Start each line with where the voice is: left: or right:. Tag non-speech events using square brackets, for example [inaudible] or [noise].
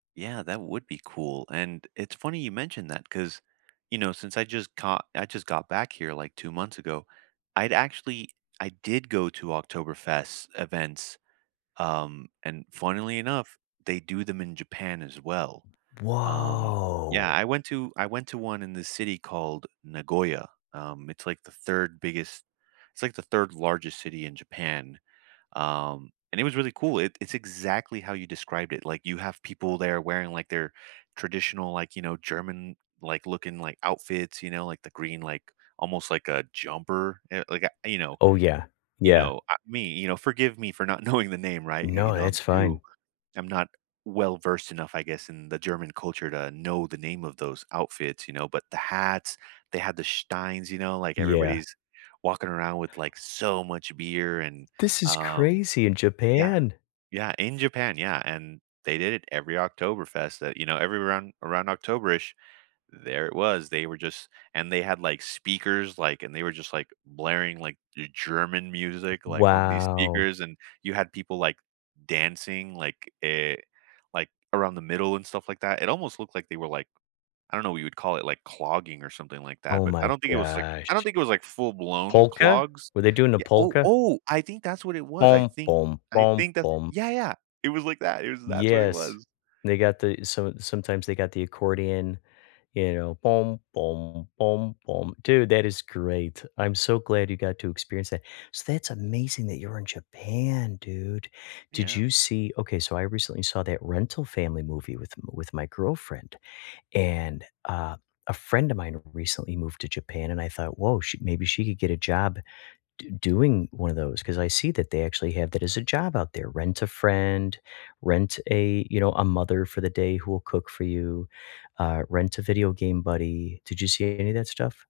right: Yeah, that would be cool. And, it's funny you mentioned that, 'cause, you know, since I just caught I just got back here, like, 2 months ago, I'd actually I did go to Oktoberfest events, um, and funnily enough, they do them in Japan, as well. Um, yeah,
left: Whoa!
right: I went to I went to 1 in the city called Nagoya, um, it's like the 3rd biggest it's like the 3rd largest city in Japan, um, and it was really cool, it it's exactly how you described it, like, you have people there wearing, like, their traditional, like, you know, German, like, looking, like, outfits, you know, like, the green, like, almost like a jumper, y like a you know
left: Oh, yeah.
right: you
left: Yeah.
right: know, uh me you know, forgive me for not knowing the name, right? You you
left: No,
right: know, I'm
left: it's fine.
right: too I'm not well-versed enough, I guess, in the German culture to know the name of those outfits, you know? But, the hats, they had the steins, you know? Like,
left: Yeah.
right: everybody's walking around with, like, so much beer, and,
left: This is
right: um
left: crazy! In
right: yeah.
left: Japan?
right: Yeah, in Japan, yeah, and they did it every Oktoberfest that, you know, every around around October-ish, there it was, they were just and they had, like, speakers, like, and they were just, like, blaring, like, G German music, like, on these
left: Wow.
right: speakers, and you had people, like, dancing, like, e like, around the middle, and stuff like that. It almost looked like they were, like, I don't know what you would call it, like, clogging, or something like that,
left: Oh,
right: but I
left: my
right: don't think it was, like I don't
left: gosh.
right: think it was, like, full-blown
left: Polka?
right: clogs.
left: Were they doing the
right: Ye oh!
left: polka?
right: Oh! I think that's what it was. I think I think that
left: [humming]
right: yeah, yeah. It was like that it was that's what it
left: Yes.
right: was.
left: They got the so, sometimes they got the accordion, you know. [humming] Dude, that is great. I'm so glad you got to experience that so that's amazing that you were in Japan, dude. Did
right: Yeah.
left: you see okay, so I recently saw that Rental Family movie with with my girlfriend, and a a friend of mine recently moved to Japan, and I thought, "Whoa, she maybe she could get a job d doing one of those," 'cause I see that they actually have that as a job out there, rent-a-friend, rent-a you know, a-mother-for-the-day-who-will-cook-for-you, uh, rent-a-video-game-buddy. Did you see any of that stuff?